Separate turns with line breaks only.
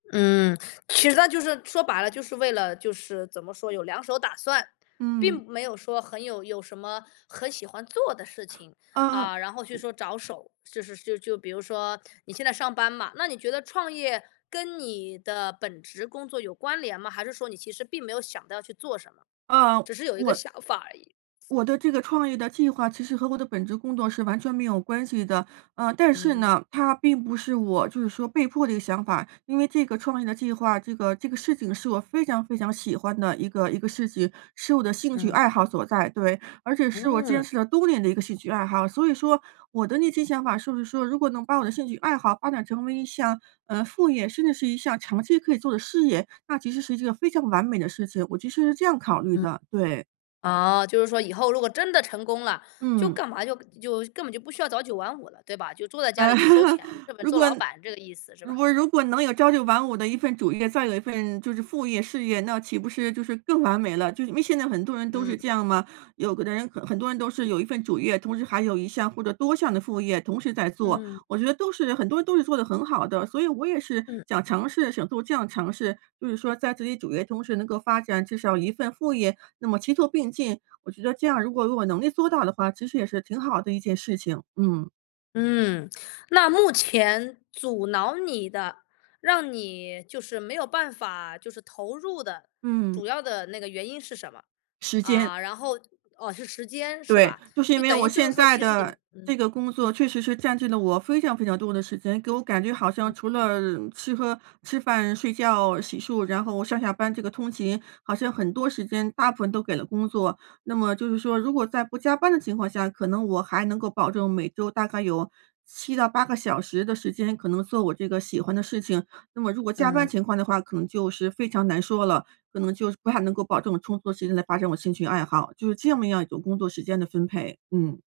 嗯，其实那就是说白了就是为了就是怎么说，有两手打算。
嗯。
并没有说很有有什么很喜欢做的事情，
呃
啊，然后去说着手，就是就就比如说你现在上班嘛，那你觉得创业跟你的本职工作有关联吗？还是说你其实并没有想到要去做什么，
呃
只是有一个
我
想法而已。
我的这个创业的计划其实和我的本职工作是完全没有关系的。呃，但是
嗯。
呢，它并不是我就是说被迫的一个想法，因为这个创业的计划，这个这个事情是我非常非常喜欢的一个一个事情，是我的兴趣
嗯。
爱好所在。对，而且是我坚
嗯。
持了多年的一个兴趣爱好，所以说我的那些想法是不是说如果能把我的兴趣爱好发展成为一项，呃，副业，甚至是一项长期可以做的事业，那其实是一个非常完美的事情。我其实是这样考虑
嗯，
的，对。
哦，就是说以后如果真的成功了，就
嗯。
干嘛就就根本就不需要早9晚5了，对吧？就坐在家
呃，
里就收钱，根本
如
做
果
老板这个意思，是
如
吧？
果如果能有朝9晚5的一份主业，再有一份就是副业事业，那岂不是就是更完美了？就是因为现在很多人都
嗯。
是这样嘛，有的人很多人都是有一份主业，同时还有一项或者多项的副业同时在做，
嗯。
我觉得都是很多人都是做得很好的，所以我也是
嗯。
想尝试想做这样尝试。就是说在自己主业同时能够发展至少1份副业，那么齐做并进，我觉得这样如果我有能力做到的话，其实也是挺好的一件事情，嗯。
嗯，那目前阻挠你的，让你就是没有办法，就是投入的，
嗯。
主要的那个原因是什么？
时间。
啊，然后哦，是时间，是
对，
吧？
就是因
就
为
等
我
于就是
现
说
在
其实你
的这
嗯，
个工作
嗯。
确实是占据了我非常非常多的时间。给我感觉好
嗯
像除
嗯嗯。
了吃喝吃饭、睡觉、洗漱，然后上下班这个通勤，好像很多时间大部分都给了工作。那么就是说，如果在不加班的情况下，可能我还能够保证每周大概有7到8个小时的时间可能做我这个喜欢的事情。那么如果加班
嗯。
情况的话，可能就是非常难说了，可能就是不太能够保证有充足的时间来发展我兴趣爱好。就是这么样一种工作时间的分配，嗯。